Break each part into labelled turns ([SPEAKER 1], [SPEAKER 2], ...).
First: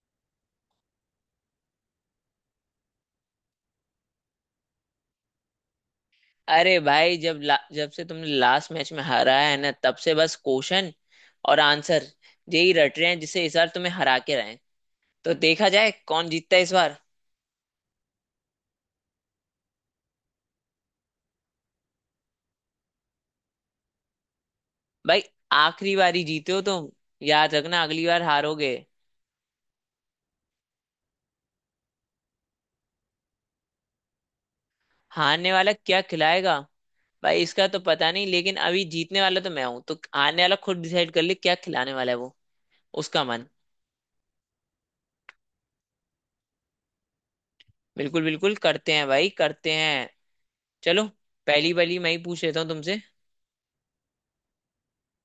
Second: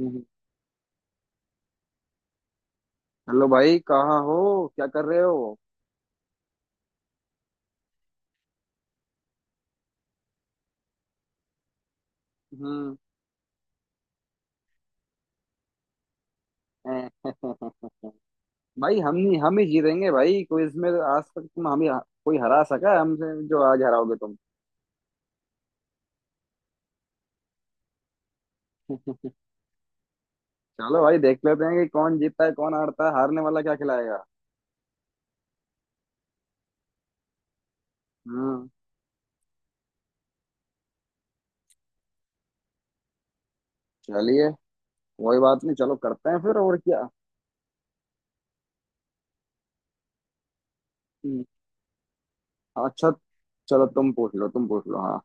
[SPEAKER 1] हम्म। Hello भाई कहाँ हो? क्या कर रहे हो?
[SPEAKER 2] अरे भाई जब से तुमने लास्ट मैच में हारा है ना, तब से बस क्वेश्चन और आंसर यही
[SPEAKER 1] हम्म।
[SPEAKER 2] रट रहे हैं जिससे इस बार तुम्हें हरा के रहे हैं। तो देखा जाए कौन जीतता है इस बार।
[SPEAKER 1] भाई हम नहीं, हम ही जीतेंगे। भाई क्विज में तो आज तक तुम, हम ही। कोई हरा सका है हमसे जो आज हराओगे तुम?
[SPEAKER 2] भाई आखिरी बारी जीते हो तुम, याद रखना अगली बार हारोगे।
[SPEAKER 1] चलो भाई देख लेते हैं कि कौन जीतता है कौन हारता है। हारने वाला क्या खिलाएगा?
[SPEAKER 2] हारने वाला क्या खिलाएगा? भाई इसका तो पता नहीं, लेकिन
[SPEAKER 1] हम्म।
[SPEAKER 2] अभी जीतने वाला तो मैं हूं, तो हारने वाला खुद डिसाइड कर ले क्या खिलाने वाला है वो, उसका मन।
[SPEAKER 1] चलिए, कोई बात नहीं। चलो करते हैं फिर, और क्या।
[SPEAKER 2] बिल्कुल बिल्कुल, करते हैं भाई, करते हैं। चलो,
[SPEAKER 1] हम्म,
[SPEAKER 2] पहली वाली मैं ही पूछ लेता हूँ तुमसे।
[SPEAKER 1] अच्छा। चलो तुम पूछ लो, तुम पूछ लो। हाँ,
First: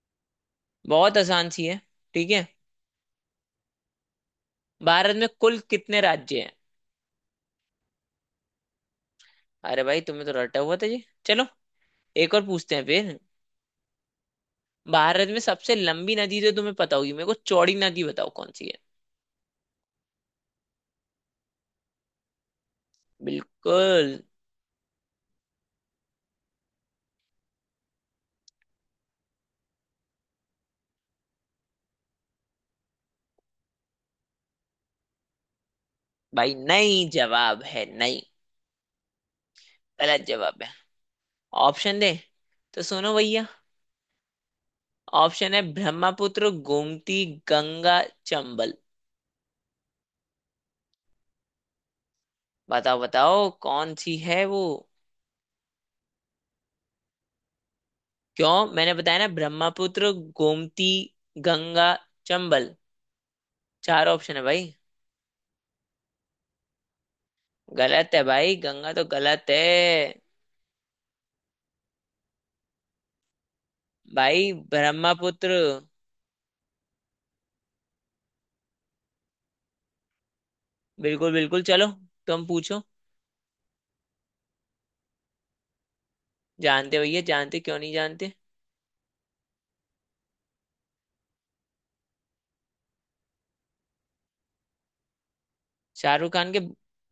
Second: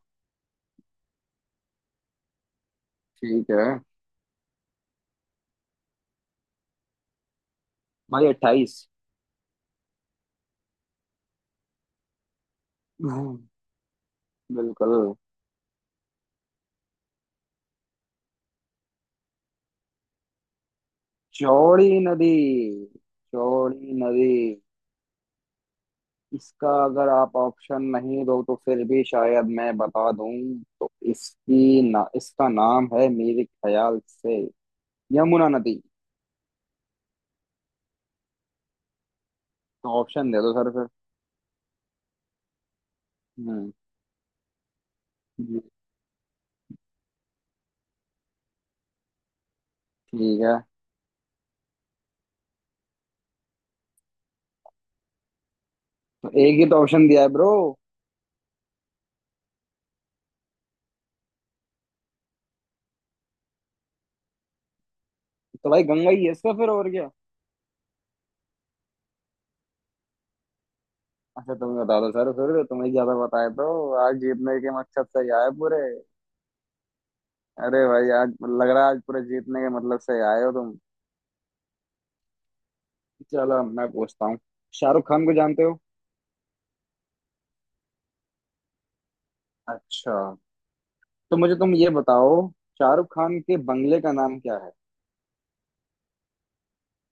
[SPEAKER 2] बहुत आसान सी है, ठीक है?
[SPEAKER 1] ठीक है।
[SPEAKER 2] भारत में कुल कितने राज्य हैं?
[SPEAKER 1] भाई अट्ठाईस।
[SPEAKER 2] अरे भाई, तुम्हें तो रटा हुआ था जी। चलो एक और पूछते हैं फिर।
[SPEAKER 1] हम्म, बिल्कुल।
[SPEAKER 2] भारत में सबसे लंबी नदी तो तुम्हें पता होगी, मेरे को चौड़ी नदी बताओ कौन सी है।
[SPEAKER 1] चौड़ी नदी। चौड़ी
[SPEAKER 2] बिल्कुल।
[SPEAKER 1] नदी। इसका अगर आप ऑप्शन नहीं दो तो फिर भी शायद मैं बता दूं। तो इसकी ना, इसका नाम है मेरे ख्याल से यमुना नदी।
[SPEAKER 2] भाई नहीं, जवाब है नहीं,
[SPEAKER 1] तो
[SPEAKER 2] गलत
[SPEAKER 1] ऑप्शन दे दो
[SPEAKER 2] जवाब है।
[SPEAKER 1] सर फिर।
[SPEAKER 2] ऑप्शन दे? तो सुनो भैया,
[SPEAKER 1] हम्म।
[SPEAKER 2] ऑप्शन है
[SPEAKER 1] जी,
[SPEAKER 2] ब्रह्मपुत्र, गोमती, गंगा, चंबल।
[SPEAKER 1] ठीक है।
[SPEAKER 2] बताओ बताओ कौन सी है वो।
[SPEAKER 1] तो एक ही तो ऑप्शन दिया है ब्रो।
[SPEAKER 2] क्यों, मैंने बताया ना, ब्रह्मपुत्र, गोमती, गंगा, चंबल, चार ऑप्शन है भाई।
[SPEAKER 1] तो भाई गंगा ही है इसका फिर, और क्या।
[SPEAKER 2] गलत है भाई, गंगा तो गलत है।
[SPEAKER 1] अच्छा तुम ही बता दो सर फिर। तुम्हें ज्यादा बताए तो, आज
[SPEAKER 2] भाई
[SPEAKER 1] जीतने के मकसद से ही आए
[SPEAKER 2] ब्रह्मपुत्र।
[SPEAKER 1] पूरे। अरे भाई आज, लग रहा है आज पूरे जीतने के मतलब से ही आए हो तुम।
[SPEAKER 2] बिल्कुल बिल्कुल, चलो तुम पूछो।
[SPEAKER 1] चलो मैं पूछता हूँ। शाहरुख खान को जानते हो?
[SPEAKER 2] जानते भैया, जानते क्यों नहीं जानते।
[SPEAKER 1] अच्छा, तो मुझे तुम ये बताओ, शाहरुख खान के बंगले का नाम क्या है?
[SPEAKER 2] शाहरुख खान के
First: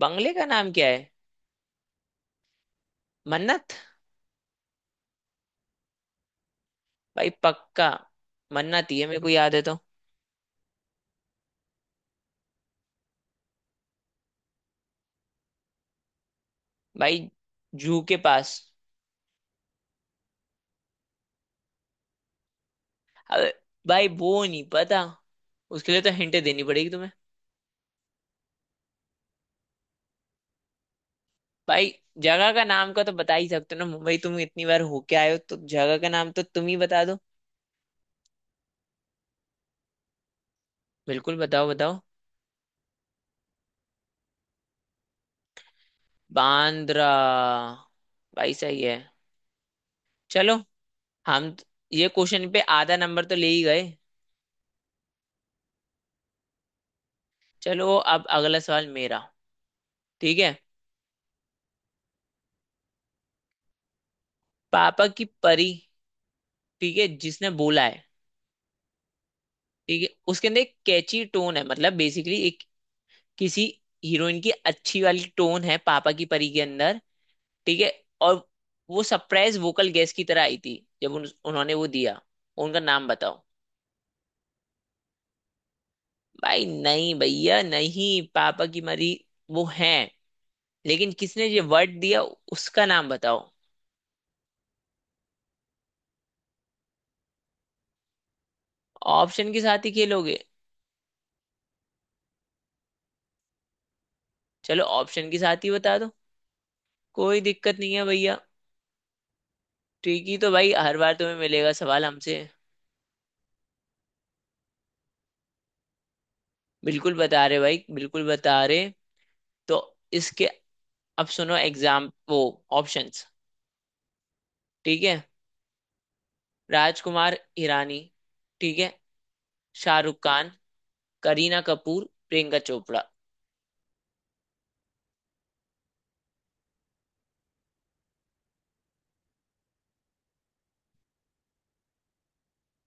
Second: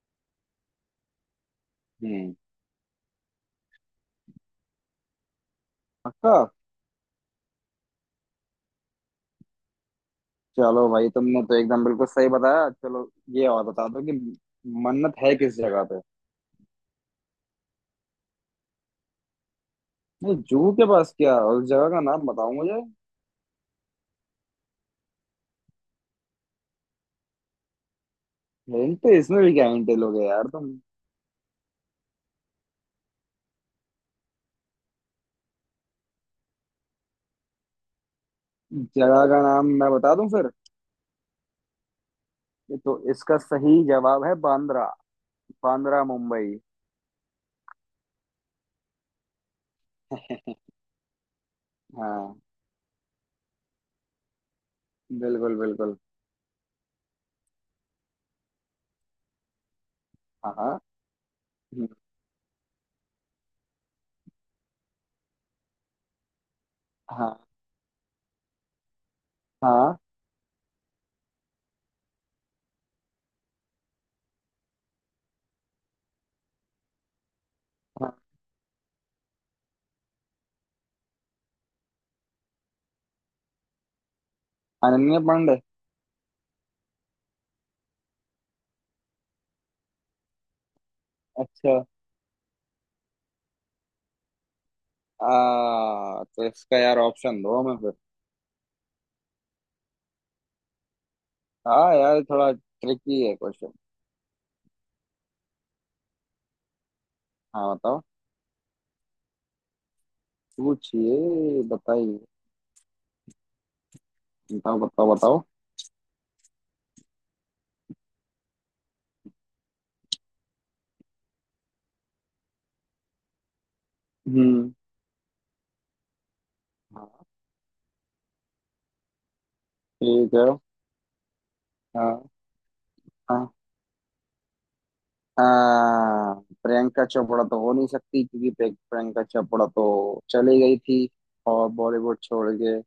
[SPEAKER 2] बंगले का नाम क्या है?
[SPEAKER 1] हम्म।
[SPEAKER 2] मन्नत।
[SPEAKER 1] पक्का?
[SPEAKER 2] भाई पक्का, मन्नत ही है, मेरे को याद है तो।
[SPEAKER 1] चलो भाई तुमने तो एकदम बिल्कुल सही बताया। चलो ये और बता दो कि मन्नत है किस जगह पे?
[SPEAKER 2] भाई जू के पास।
[SPEAKER 1] नहीं, जूहू के पास क्या? उस जगह का नाम बताओ मुझे।
[SPEAKER 2] अबे भाई वो नहीं पता, उसके लिए तो हिंट देनी पड़ेगी तुम्हें।
[SPEAKER 1] हिंट तो इसमें भी क्या हिंट लोगे यार तुम।
[SPEAKER 2] भाई जगह का नाम का तो बता ही सकते हो ना, मुंबई तुम इतनी बार होके आए हो, तो जगह का नाम तो तुम ही बता दो।
[SPEAKER 1] जगह का नाम मैं बता दूं फिर?
[SPEAKER 2] बिल्कुल बताओ बताओ।
[SPEAKER 1] ये तो इसका सही जवाब है बांद्रा। बांद्रा मुंबई।
[SPEAKER 2] बांद्रा। भाई सही है। चलो, हम त- ये
[SPEAKER 1] हाँ,
[SPEAKER 2] क्वेश्चन पे आधा नंबर तो ले ही गए।
[SPEAKER 1] बिल्कुल बिल्कुल।
[SPEAKER 2] चलो अब अगला सवाल मेरा, ठीक
[SPEAKER 1] हाँ
[SPEAKER 2] है।
[SPEAKER 1] हाँ। हम्म,
[SPEAKER 2] पापा की परी, ठीक है
[SPEAKER 1] हाँ।
[SPEAKER 2] जिसने बोला है,
[SPEAKER 1] हाँ।
[SPEAKER 2] ठीक है, उसके अंदर एक कैची टोन है, मतलब बेसिकली एक किसी हीरोइन की अच्छी वाली टोन है पापा की परी के अंदर, ठीक है।
[SPEAKER 1] हाँ,
[SPEAKER 2] और वो सरप्राइज वोकल गेस्ट की तरह आई थी, जब उन्होंने वो दिया। उनका नाम बताओ।
[SPEAKER 1] अनन्या पांडे।
[SPEAKER 2] भाई नहीं, भैया नहीं। पापा की मरी वो है, लेकिन किसने ये
[SPEAKER 1] अच्छा।
[SPEAKER 2] वर्ड दिया, उसका नाम बताओ।
[SPEAKER 1] तो इसका यार ऑप्शन दो हमें फिर।
[SPEAKER 2] ऑप्शन के साथ ही खेलोगे?
[SPEAKER 1] हाँ यार थोड़ा ट्रिकी है क्वेश्चन।
[SPEAKER 2] चलो ऑप्शन के साथ ही बता दो, कोई
[SPEAKER 1] हाँ
[SPEAKER 2] दिक्कत नहीं
[SPEAKER 1] बताओ।
[SPEAKER 2] है भैया। ट्रिकी तो भाई हर बार तुम्हें
[SPEAKER 1] पूछिए,
[SPEAKER 2] मिलेगा सवाल
[SPEAKER 1] बताइए।
[SPEAKER 2] हमसे।
[SPEAKER 1] बताओ बताओ बताओ।
[SPEAKER 2] बिल्कुल बता रहे भाई, बिल्कुल बता रहे। तो इसके, अब सुनो एग्जाम वो, ऑप्शंस,
[SPEAKER 1] हम्म।
[SPEAKER 2] ठीक है।
[SPEAKER 1] हाँ,
[SPEAKER 2] राजकुमार हिरानी, ठीक है। शाहरुख
[SPEAKER 1] ठीक है।
[SPEAKER 2] खान, करीना कपूर,
[SPEAKER 1] हाँ।
[SPEAKER 2] प्रियंका चोपड़ा।
[SPEAKER 1] हाँ। हाँ, प्रियंका चोपड़ा तो हो नहीं सकती क्योंकि प्रियंका चोपड़ा तो चली गई थी और, बॉलीवुड छोड़ के।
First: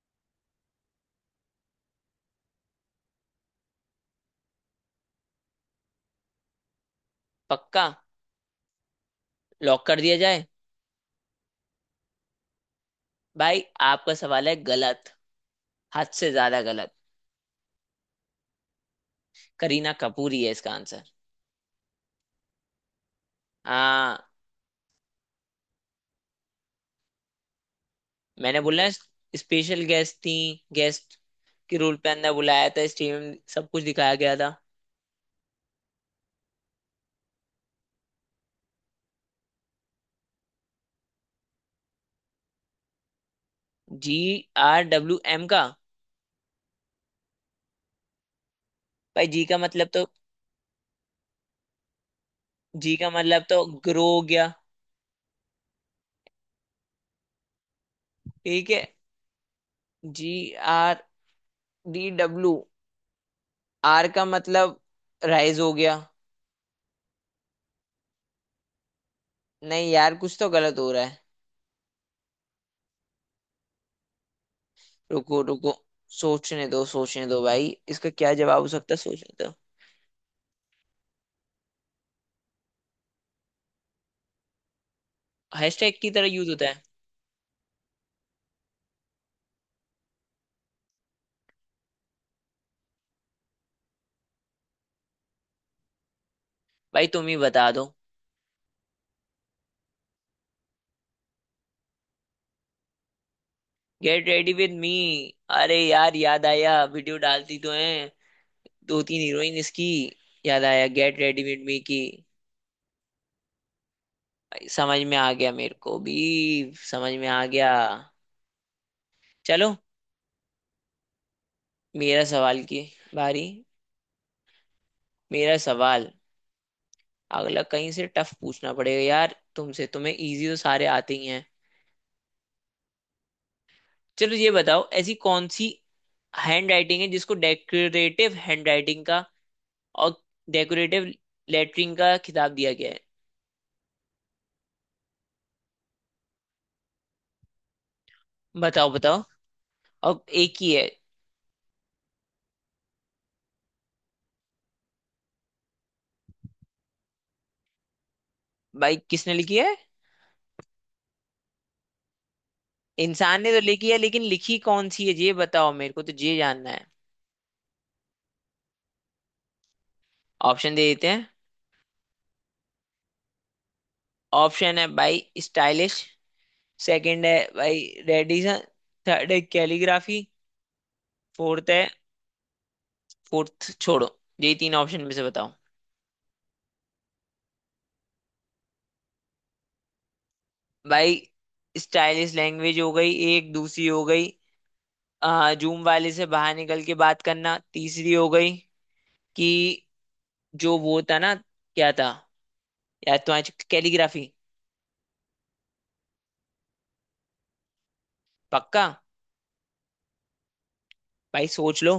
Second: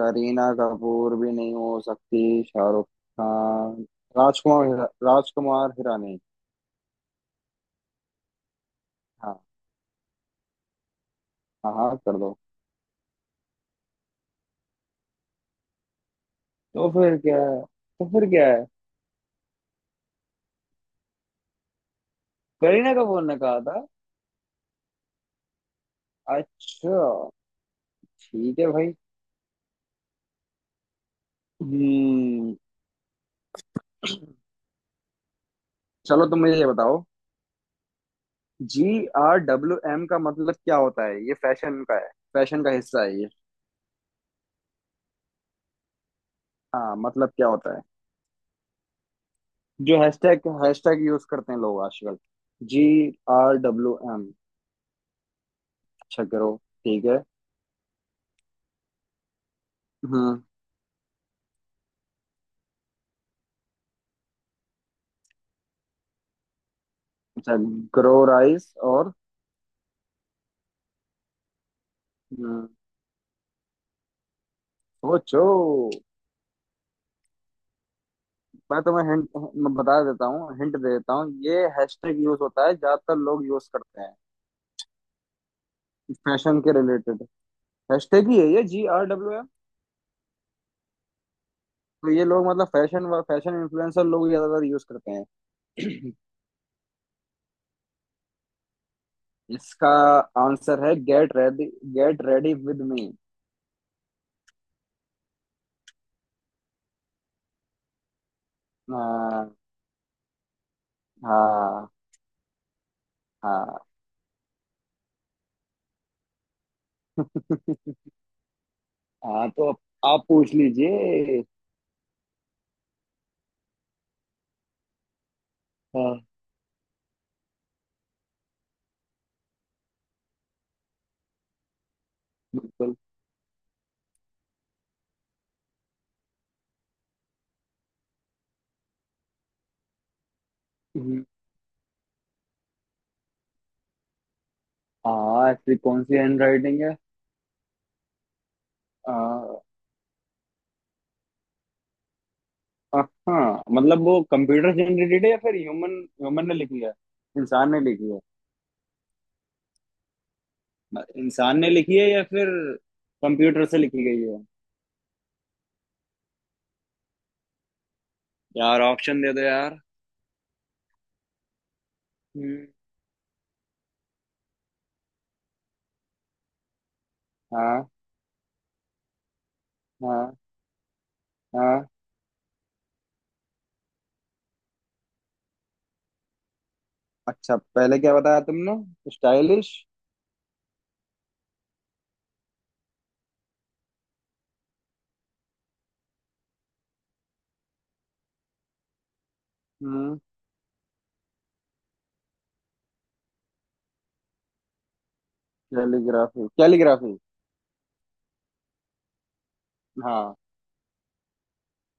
[SPEAKER 1] करीना कपूर भी नहीं हो सकती। शाहरुख खान, राजकुमार हिरानी।
[SPEAKER 2] पक्का?
[SPEAKER 1] हाँ।
[SPEAKER 2] लॉक कर दिया जाए?
[SPEAKER 1] हाँ हाँ कर दो।
[SPEAKER 2] भाई आपका सवाल है गलत, हद से ज्यादा
[SPEAKER 1] तो
[SPEAKER 2] गलत।
[SPEAKER 1] फिर क्या है, तो फिर क्या है?
[SPEAKER 2] करीना कपूर ही है इसका आंसर।
[SPEAKER 1] करीना कपूर ने कहा था?
[SPEAKER 2] आ,
[SPEAKER 1] अच्छा, ठीक
[SPEAKER 2] मैंने
[SPEAKER 1] है
[SPEAKER 2] बोला
[SPEAKER 1] भाई।
[SPEAKER 2] स्पेशल गेस्ट थी, गेस्ट के रोल पे अंदर
[SPEAKER 1] हम्म।
[SPEAKER 2] बुलाया था, स्टेडियम सब कुछ दिखाया गया था।
[SPEAKER 1] चलो तुम मुझे ये बताओ, जी आर डब्ल्यू एम का मतलब क्या होता है? ये फैशन का है, फैशन का हिस्सा है ये।
[SPEAKER 2] जी आर डब्ल्यू एम का?
[SPEAKER 1] हाँ, मतलब क्या होता है?
[SPEAKER 2] भाई जी का मतलब
[SPEAKER 1] जो
[SPEAKER 2] तो,
[SPEAKER 1] हैशटैग हैशटैग यूज करते हैं लोग आजकल। जी
[SPEAKER 2] जी का मतलब
[SPEAKER 1] आर
[SPEAKER 2] तो
[SPEAKER 1] डब्ल्यू
[SPEAKER 2] ग्रो हो
[SPEAKER 1] एम।
[SPEAKER 2] गया।
[SPEAKER 1] अच्छा, ग्रो। ठीक है।
[SPEAKER 2] ठीक है। जी
[SPEAKER 1] हम्म।
[SPEAKER 2] आर डी डब्ल्यू, आर का मतलब राइज हो गया।
[SPEAKER 1] अच्छा, ग्रो राइस और?
[SPEAKER 2] नहीं यार, कुछ तो गलत हो रहा है।
[SPEAKER 1] हम्म,
[SPEAKER 2] रुको
[SPEAKER 1] सोचो।
[SPEAKER 2] रुको, सोचने दो भाई, इसका क्या जवाब हो
[SPEAKER 1] मैं
[SPEAKER 2] सकता है,
[SPEAKER 1] तुम्हें हिंट
[SPEAKER 2] सोचने दो।
[SPEAKER 1] मैं बता देता हूँ, हिंट दे देता हूँ। ये हैशटैग यूज होता है, ज्यादातर लोग यूज करते हैं।
[SPEAKER 2] हैशटैग की तरह यूज
[SPEAKER 1] फैशन
[SPEAKER 2] होता
[SPEAKER 1] के
[SPEAKER 2] है?
[SPEAKER 1] रिलेटेड हैशटैग ही है ये, जी आर डब्ल्यू एम। तो ये लोग मतलब फैशन इन्फ्लुएंसर लोग ज्यादातर यूज करते हैं।
[SPEAKER 2] भाई तुम ही बता दो।
[SPEAKER 1] इसका आंसर है get ready, get ready with me.
[SPEAKER 2] Get ready with me. अरे यार याद आया, वीडियो डालती तो है दो तीन
[SPEAKER 1] हाँ।
[SPEAKER 2] हीरोइन इसकी। याद आया गेट रेडी विद मी
[SPEAKER 1] हाँ।
[SPEAKER 2] की।
[SPEAKER 1] हाँ।
[SPEAKER 2] समझ में आ गया मेरे को भी, समझ में आ गया।
[SPEAKER 1] हाँ, तो
[SPEAKER 2] चलो
[SPEAKER 1] आप पूछ लीजिए।
[SPEAKER 2] मेरा सवाल की बारी, मेरा सवाल।
[SPEAKER 1] हाँ,
[SPEAKER 2] अगला कहीं से टफ पूछना पड़ेगा यार तुमसे, तुम्हें इजी तो सारे आते ही हैं।
[SPEAKER 1] बिल्कुल।
[SPEAKER 2] चलो ये बताओ, ऐसी कौन सी हैंड राइटिंग है जिसको डेकोरेटिव हैंड राइटिंग का और डेकोरेटिव
[SPEAKER 1] हम्म,
[SPEAKER 2] लेटरिंग का खिताब दिया गया है।
[SPEAKER 1] हाँ। ऐसी कौन सी हैंड राइटिंग है?
[SPEAKER 2] बताओ बताओ।
[SPEAKER 1] हाँ।
[SPEAKER 2] अब एक ही है।
[SPEAKER 1] हाँ मतलब वो कंप्यूटर जनरेटेड है या फिर ह्यूमन, ह्यूमन ने लिखी है, इंसान ने लिखी है?
[SPEAKER 2] भाई किसने लिखी है?
[SPEAKER 1] इंसान ने लिखी है या फिर
[SPEAKER 2] इंसान ने तो
[SPEAKER 1] कंप्यूटर से
[SPEAKER 2] लिखी है,
[SPEAKER 1] लिखी
[SPEAKER 2] लेकिन
[SPEAKER 1] गई है?
[SPEAKER 2] लिखी कौन सी है ये बताओ, मेरे को तो ये जानना है।
[SPEAKER 1] यार ऑप्शन दे दो यार।
[SPEAKER 2] ऑप्शन दे देते हैं।
[SPEAKER 1] हम्म।
[SPEAKER 2] ऑप्शन है भाई स्टाइलिश, सेकंड है भाई
[SPEAKER 1] हाँ।
[SPEAKER 2] रेडिसन, थर्ड है कैलीग्राफी,
[SPEAKER 1] हाँ।
[SPEAKER 2] फोर्थ है,
[SPEAKER 1] हाँ।
[SPEAKER 2] फोर्थ छोड़ो, यही तीन ऑप्शन में से बताओ।
[SPEAKER 1] अच्छा पहले क्या बताया तुमने, स्टाइलिश?
[SPEAKER 2] भाई स्टाइलिश लैंग्वेज हो गई एक, दूसरी हो गई जूम वाले से बाहर निकल के बात करना, तीसरी हो गई कि
[SPEAKER 1] हम्म।
[SPEAKER 2] जो वो था ना क्या था, यार तुम्हारी कैलीग्राफी।
[SPEAKER 1] Calligraphy, calligraphy.
[SPEAKER 2] पक्का?
[SPEAKER 1] हाँ,
[SPEAKER 2] भाई सोच लो।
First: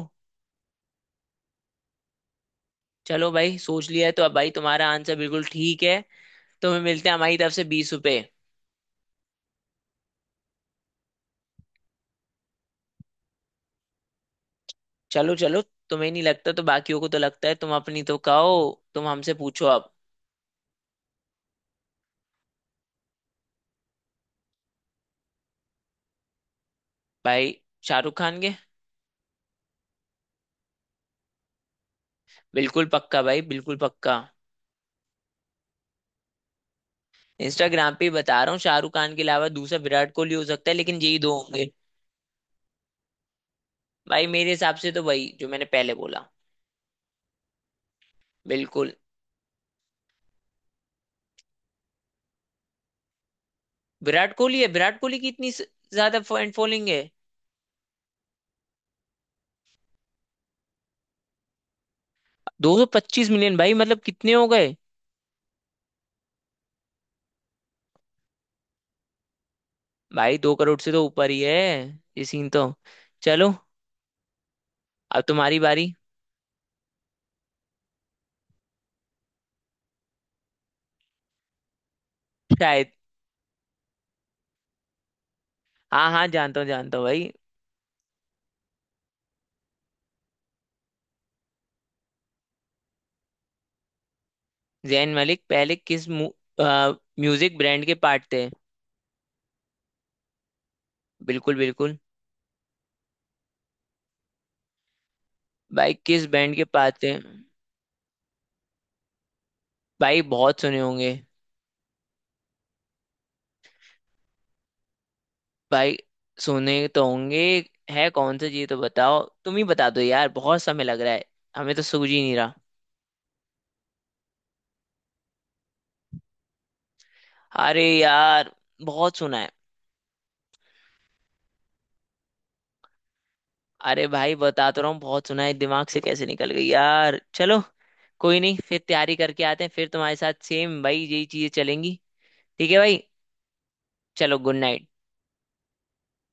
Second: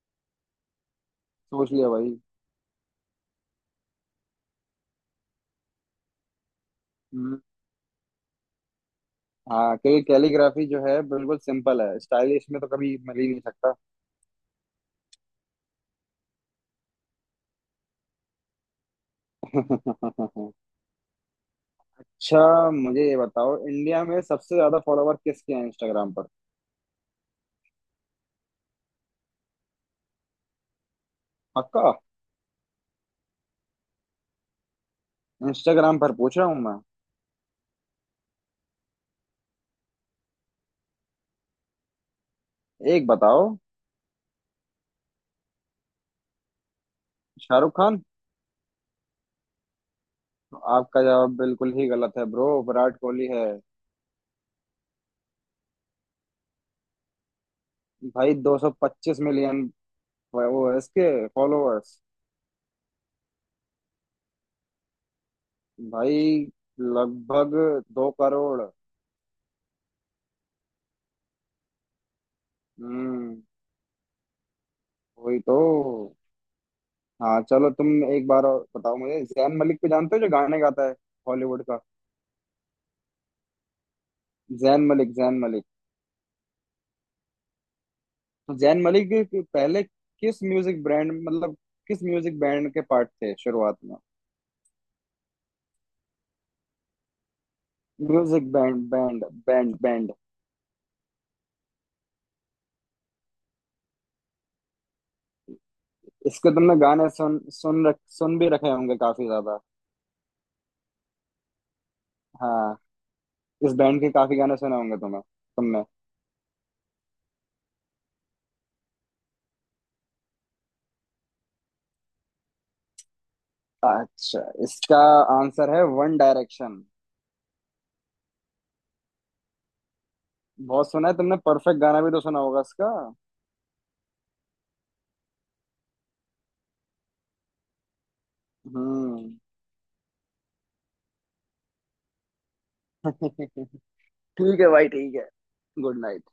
[SPEAKER 1] सोच लिया भाई।
[SPEAKER 2] चलो भाई, सोच लिया है तो अब, भाई तुम्हारा आंसर बिल्कुल ठीक है। तुम्हें मिलते हैं हमारी
[SPEAKER 1] हम्म।
[SPEAKER 2] तरफ से 20 रुपए।
[SPEAKER 1] हाँ, क्योंकि कैलीग्राफी जो है बिल्कुल सिंपल है, स्टाइलिश में तो कभी मिल ही नहीं सकता।
[SPEAKER 2] चलो चलो, तुम्हें नहीं लगता तो बाकियों को तो लगता है, तुम अपनी तो खाओ। तुम हमसे पूछो अब।
[SPEAKER 1] अच्छा मुझे ये बताओ, इंडिया में सबसे ज्यादा फॉलोवर किसके हैं इंस्टाग्राम पर?
[SPEAKER 2] भाई शाहरुख खान के।
[SPEAKER 1] पक्का?
[SPEAKER 2] बिल्कुल पक्का भाई, बिल्कुल पक्का।
[SPEAKER 1] इंस्टाग्राम पर पूछ रहा हूँ मैं।
[SPEAKER 2] इंस्टाग्राम पे ही बता रहा हूँ, शाहरुख खान के अलावा दूसरा विराट कोहली हो सकता है, लेकिन यही दो होंगे।
[SPEAKER 1] एक बताओ।
[SPEAKER 2] भाई मेरे हिसाब से तो वही जो मैंने पहले बोला।
[SPEAKER 1] शाहरुख खान?
[SPEAKER 2] बिल्कुल।
[SPEAKER 1] आपका जवाब बिल्कुल ही गलत है ब्रो। विराट कोहली है।
[SPEAKER 2] विराट कोहली है, विराट कोहली की इतनी ज्यादा फैन फॉलोइंग है।
[SPEAKER 1] भाई 225 मिलियन वो है इसके फॉलोअर्स।
[SPEAKER 2] 225 मिलियन भाई मतलब कितने हो गए?
[SPEAKER 1] भाई लगभग दो करोड़।
[SPEAKER 2] भाई दो करोड़ से तो ऊपर ही है ये सीन तो।
[SPEAKER 1] हम्म।
[SPEAKER 2] चलो अब
[SPEAKER 1] वही तो।
[SPEAKER 2] तुम्हारी बारी।
[SPEAKER 1] हाँ चलो तुम। एक बार और बताओ मुझे, जैन मलिक को जानते हो जो गाने गाता है हॉलीवुड का?
[SPEAKER 2] शायद।
[SPEAKER 1] जैन मलिक, जैन मलिक।
[SPEAKER 2] हाँ हाँ जानता हूँ, जानता हूँ भाई।
[SPEAKER 1] तो जैन मलिक के पहले किस म्यूजिक ब्रांड मतलब किस म्यूजिक बैंड के पार्ट थे शुरुआत में?
[SPEAKER 2] जैन मलिक पहले अ, म्यूजिक ब्रांड के पार्ट थे?
[SPEAKER 1] Music band band band band.
[SPEAKER 2] बिल्कुल बिल्कुल। भाई किस
[SPEAKER 1] इसके
[SPEAKER 2] बैंड के
[SPEAKER 1] तुमने
[SPEAKER 2] पार्ट
[SPEAKER 1] गाने
[SPEAKER 2] थे?
[SPEAKER 1] सुन सुन रख सुन भी रखे होंगे काफी ज्यादा।
[SPEAKER 2] भाई बहुत सुने होंगे।
[SPEAKER 1] हाँ, इस बैंड के काफी गाने सुने होंगे तुम्हें, तुमने।
[SPEAKER 2] भाई सुने तो होंगे, है कौन सा ये तो बताओ, तुम ही बता दो यार, बहुत समय लग रहा है, हमें तो सूझ ही नहीं रहा।
[SPEAKER 1] अच्छा, इसका आंसर है वन डायरेक्शन।
[SPEAKER 2] अरे यार बहुत सुना है।
[SPEAKER 1] बहुत सुना है तुमने? परफेक्ट गाना भी तो सुना होगा इसका।
[SPEAKER 2] अरे भाई बता तो रहा हूँ बहुत सुना है, दिमाग से कैसे निकल गई यार। चलो कोई नहीं, फिर तैयारी
[SPEAKER 1] हम्म।
[SPEAKER 2] करके आते हैं, फिर तुम्हारे साथ सेम भाई यही चीजें चलेंगी। ठीक है भाई।
[SPEAKER 1] ठीक
[SPEAKER 2] चलो गुड
[SPEAKER 1] है
[SPEAKER 2] नाइट।
[SPEAKER 1] भाई, ठीक है। Good night.